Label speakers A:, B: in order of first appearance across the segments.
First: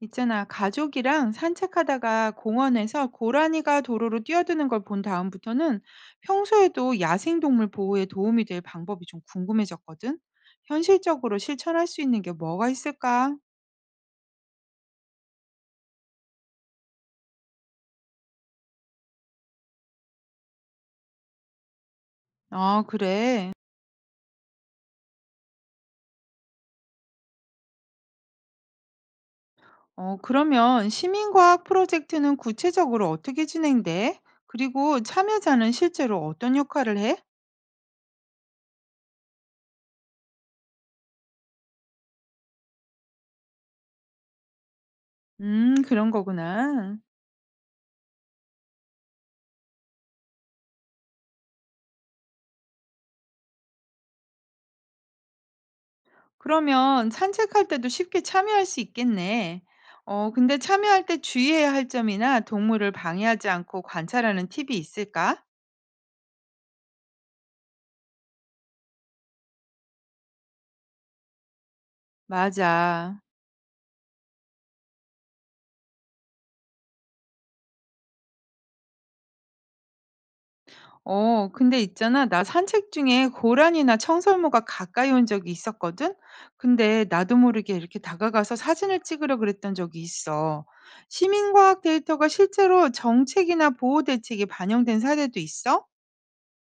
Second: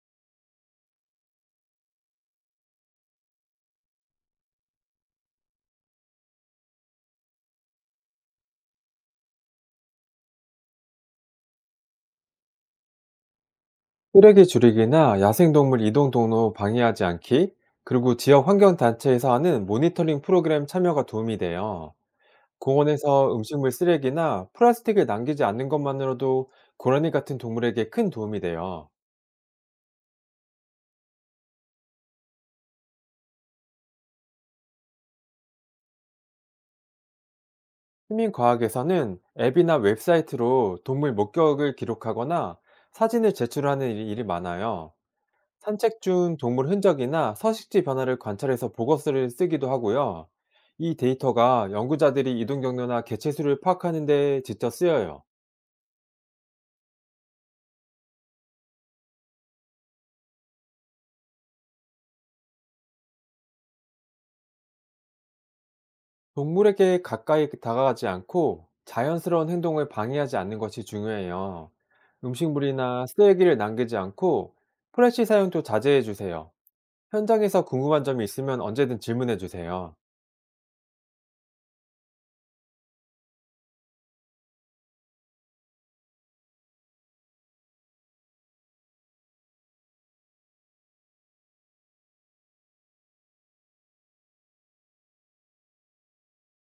A: 있잖아, 가족이랑 산책하다가 공원에서 고라니가 도로로 뛰어드는 걸 본 다음부터는 평소에도 야생동물 보호에 도움이 될 방법이 좀 궁금해졌거든? 현실적으로 실천할 수 있는 게 뭐가 있을까?
B: 쓰레기 줄이기나 야생동물 이동 동로 방해하지 않기, 그리고 지역 환경단체에서 하는 모니터링 프로그램 참여가 도움이 돼요.
A: 아,
B: 공원에서
A: 그래.
B: 음식물 쓰레기나 플라스틱을 남기지 않는 것만으로도 고라니 같은 동물에게 큰 도움이 돼요.
A: 그러면 시민과학 프로젝트는 구체적으로 어떻게 진행돼? 그리고 참여자는 실제로 어떤 역할을 해?
B: 시민과학에서는 앱이나 웹사이트로 동물 목격을 기록하거나 사진을 제출하는 일이 많아요. 산책
A: 그런
B: 중 동물
A: 거구나.
B: 흔적이나 서식지 변화를 관찰해서 보고서를 쓰기도 하고요. 이 데이터가 연구자들이 이동 경로나 개체수를 파악하는 데 직접 쓰여요.
A: 그러면 산책할 때도 쉽게 참여할 수 있겠네. 근데 참여할 때 주의해야 할 점이나 동물을 방해하지 않고 관찰하는 팁이 있을까?
B: 동물에게 가까이 다가가지 않고 자연스러운 행동을 방해하지 않는 것이 중요해요. 음식물이나
A: 맞아.
B: 쓰레기를 남기지 않고 프레시 사용도 자제해 주세요. 현장에서 궁금한 점이 있으면 언제든 질문해 주세요.
A: 근데 있잖아. 나 산책 중에 고란이나 청설모가 가까이 온 적이 있었거든? 근데 나도 모르게 이렇게 다가가서 사진을 찍으려 그랬던 적이 있어. 시민과학 데이터가 실제로 정책이나 보호 대책에 반영된 사례도 있어?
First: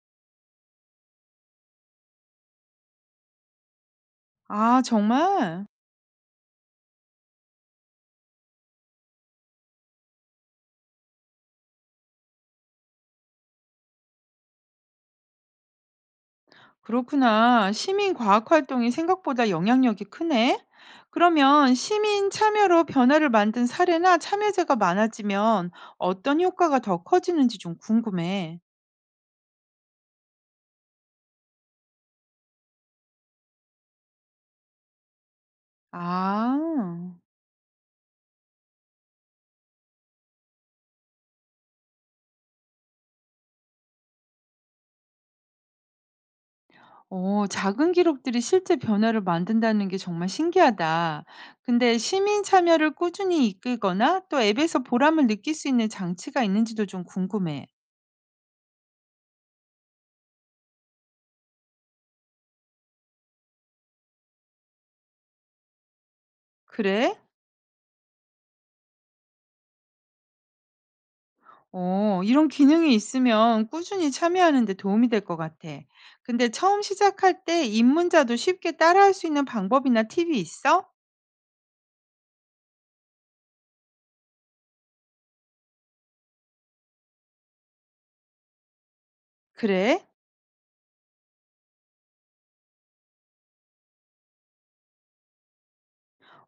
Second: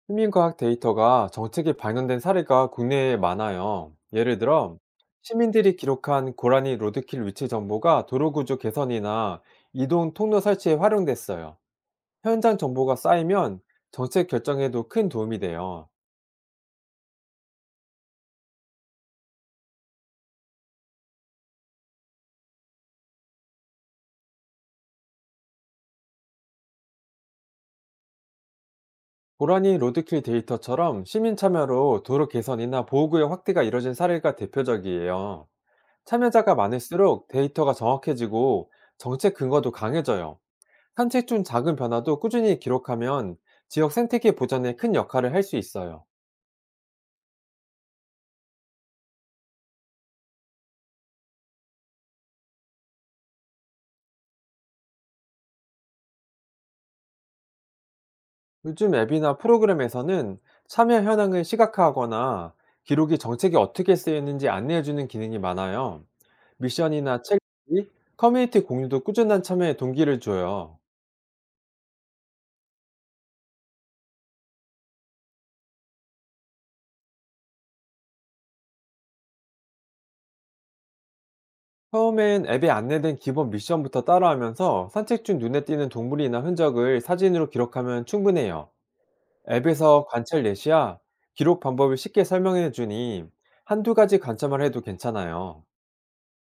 B: 시민과학 데이터가 정책에 반영된 사례가 국내에 많아요. 예를 들어,
A: 아, 정말?
B: 시민들이 기록한 고라니 로드킬 위치 정보가 도로 구조 개선이나 이동 통로 설치에 활용됐어요. 현장 정보가 쌓이면 정책 결정에도 큰 도움이 돼요.
A: 그렇구나. 시민 과학 활동이 생각보다 영향력이 크네. 그러면 시민 참여로 변화를 만든 사례나 참여자가 많아지면 어떤 효과가 더 커지는지 좀 궁금해.
B: 고라니 로드킬 데이터처럼 시민 참여로 도로 개선이나 보호구역 확대가 이뤄진 사례가 대표적이에요.
A: 아,
B: 참여자가 많을수록 데이터가 정확해지고 정책 근거도 강해져요. 산책 중 작은 변화도 꾸준히 기록하면 지역 생태계 보전에 큰 역할을 할 수 있어요.
A: 작은 기록들이 실제 변화를 만든다는 게 정말 신기하다. 근데 시민 참여를 꾸준히 이끌거나 또 앱에서 보람을 느낄 수 있는 장치가 있는지도 좀 궁금해.
B: 요즘 앱이나 프로그램에서는 참여 현황을 시각화하거나 기록이 정책에 어떻게 쓰였는지 안내해주는 기능이 많아요.
A: 그래?
B: 미션이나 책, 커뮤니티 공유도 꾸준한 참여에 동기를 줘요.
A: 이런 기능이 있으면 꾸준히 참여하는 데 도움이 될 것 같아. 근데 처음 시작할 때 입문자도 쉽게 따라할 수 있는 방법이나 팁이 있어?
B: 처음엔 앱에 안내된 기본 미션부터 따라하면서 산책 중 눈에 띄는 동물이나 흔적을 사진으로 기록하면 충분해요.
A: 그래?
B: 앱에서 관찰 예시야 기록 방법을 쉽게 설명해 주니 한두 가지 관찰만 해도 괜찮아요.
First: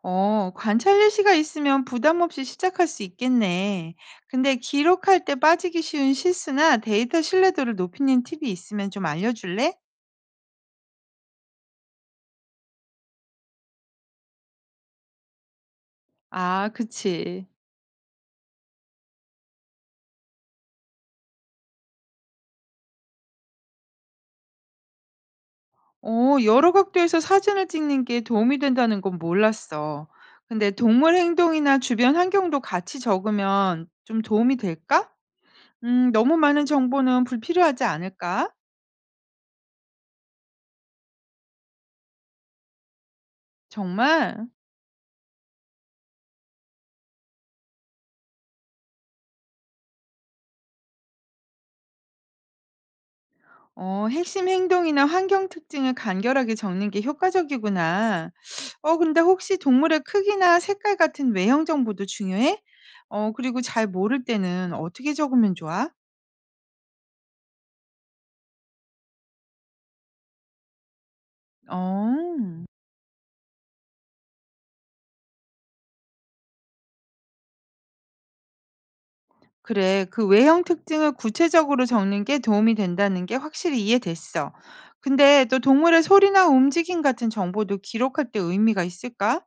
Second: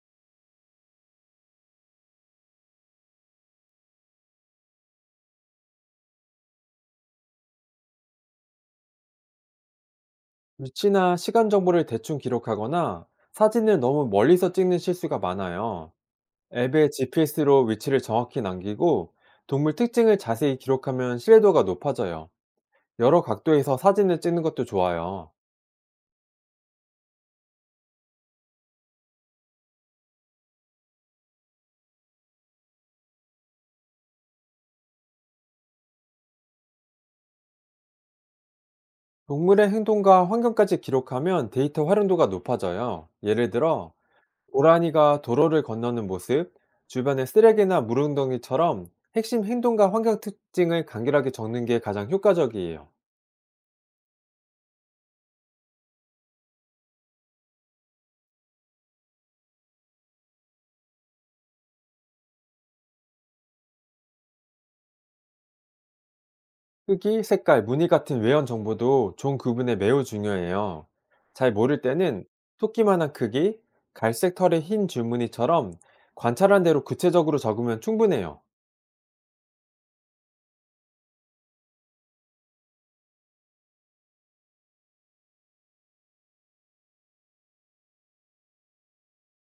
A: 관찰 예시가 있으면 부담 없이 시작할 수 있겠네. 근데 기록할 때 빠지기 쉬운 실수나 데이터 신뢰도를 높이는 팁이 있으면 좀 알려줄래?
B: 위치나 시간 정보를 대충 기록하거나 사진을 너무 멀리서 찍는 실수가 많아요.
A: 아,
B: 앱에
A: 그치.
B: GPS로 위치를 정확히 남기고 동물 특징을 자세히 기록하면 신뢰도가 높아져요. 여러 각도에서 사진을 찍는 것도 좋아요.
A: 어 여러 각도에서 사진을 찍는 게 도움이 된다는 건 몰랐어. 근데 동물 행동이나 주변 환경도 같이 적으면 좀 도움이 될까? 너무 많은 정보는 불필요하지 않을까?
B: 동물의 행동과 환경까지 기록하면 데이터 활용도가 높아져요. 예를 들어
A: 정말?
B: 고라니가 도로를 건너는 모습, 주변의 쓰레기나 물웅덩이처럼 핵심 행동과 환경 특징을 간결하게 적는 게 가장 효과적이에요.
A: 핵심 행동이나 환경 특징을 간결하게 적는 게 효과적이구나. 근데 혹시 동물의 크기나 색깔 같은 외형 정보도 중요해? 그리고 잘 모를 때는 어떻게 적으면 좋아?
B: 크기, 색깔, 무늬 같은 외연 정보도 종 구분에 매우 중요해요. 잘
A: 어.
B: 모를 때는 토끼만한 크기, 갈색 털의 흰 줄무늬처럼 관찰한 대로 구체적으로 적으면 충분해요.
A: 그래, 그 외형 특징을 구체적으로 적는 게 도움이 된다는 게 확실히 이해됐어. 근데 또 동물의 소리나 움직임 같은 정보도 기록할 때 의미가 있을까?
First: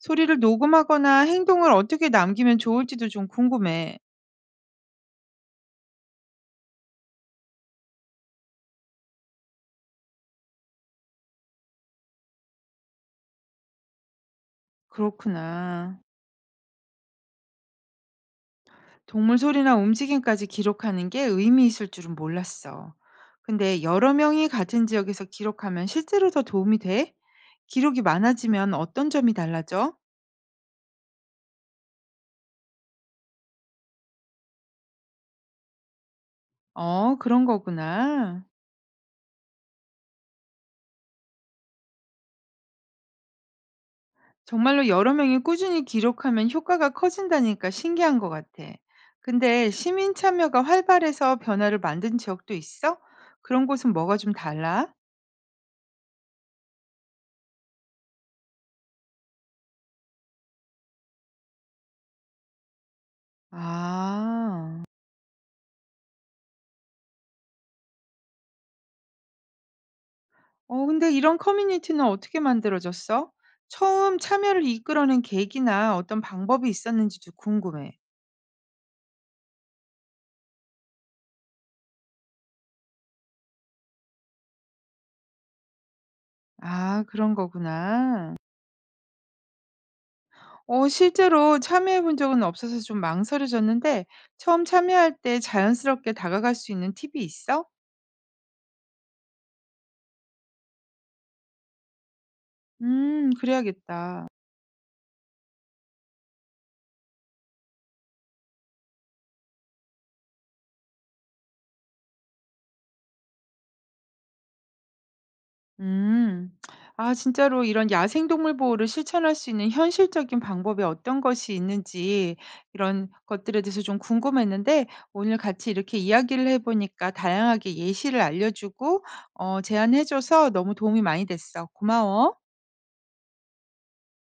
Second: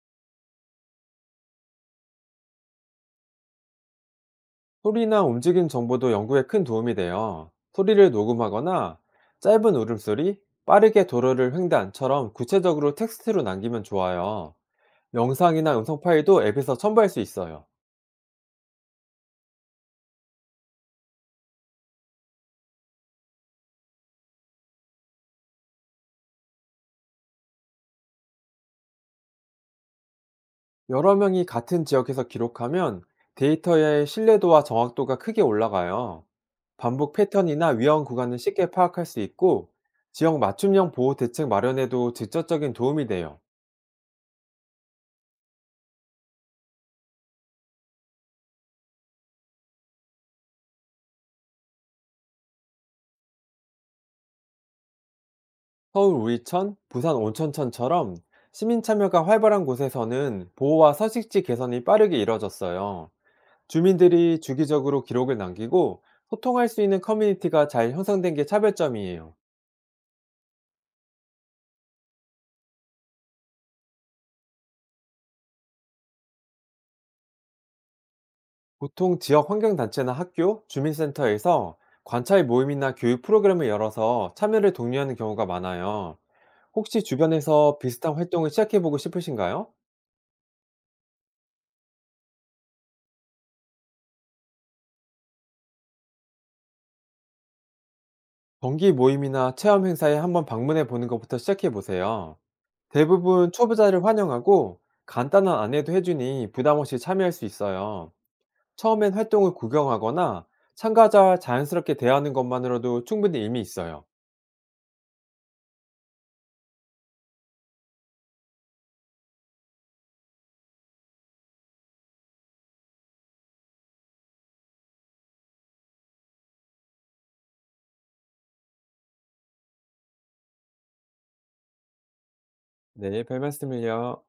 A: 소리를 녹음하거나 행동을 어떻게 남기면 좋을지도 좀 궁금해.
B: 소리나 움직임 정보도 연구에 큰 도움이 돼요. 소리를 녹음하거나 짧은 울음소리, 빠르게 도로를 횡단처럼 구체적으로 텍스트로 남기면 좋아요. 영상이나
A: 그렇구나.
B: 음성 파일도 앱에서 첨부할 수 있어요.
A: 동물 소리나 움직임까지 기록하는 게 의미 있을 줄은 몰랐어. 근데 여러 명이 같은 지역에서 기록하면 실제로 더 도움이 돼? 기록이 많아지면 어떤 점이 달라져?
B: 여러 명이 같은 지역에서 기록하면 데이터의 신뢰도와 정확도가 크게 올라가요. 반복
A: 그런
B: 패턴이나 위험 구간을
A: 거구나.
B: 쉽게 파악할 수 있고 지역 맞춤형 보호 대책 마련에도 직접적인 도움이 돼요.
A: 정말로 여러 명이 꾸준히 기록하면 효과가 커진다니까 신기한 것 같아. 근데 시민 참여가 활발해서 변화를 만든 지역도 있어? 그런 곳은 뭐가 좀 달라?
B: 서울 우이천, 부산 온천천처럼 시민 참여가 활발한 곳에서는 보호와 서식지 개선이 빠르게 이뤄졌어요. 주민들이
A: 아,
B: 주기적으로 기록을 남기고 소통할 수 있는 커뮤니티가 잘 형성된 게 차별점이에요.
A: 근데 이런 커뮤니티는 어떻게 만들어졌어? 처음 참여를 이끌어낸 계기나 어떤 방법이 있었는지도 궁금해.
B: 보통 지역 환경단체나 학교, 주민센터에서 관찰 모임이나 교육 프로그램을 열어서 참여를 독려하는 경우가 많아요. 혹시
A: 아, 그런
B: 주변에서 비슷한
A: 거구나.
B: 활동을 시작해보고 싶으신가요?
A: 실제로 참여해 본 적은 없어서 좀 망설여졌는데, 처음 참여할 때 자연스럽게 다가갈 수 있는 팁이 있어?
B: 정기 모임이나 체험 행사에 한번 방문해 보는 것부터 시작해보세요. 대부분 초보자를
A: 그래야겠다.
B: 환영하고 간단한 안내도 해주니 부담 없이 참여할 수 있어요. 처음엔 활동을 구경하거나 참가자와 자연스럽게 대하는 것만으로도 충분히 의미 있어요.
A: 음. 아 진짜로 이런 야생 동물 보호를 실천할 수 있는 현실적인 방법이 어떤 것이 있는지 이런 것들에 대해서 좀 궁금했는데 오늘 같이 이렇게 이야기를 해 보니까 다양하게 예시를 알려 주고 제안해 줘서 너무 도움이 많이 됐어. 고마워.
B: 네, 별 말씀을요.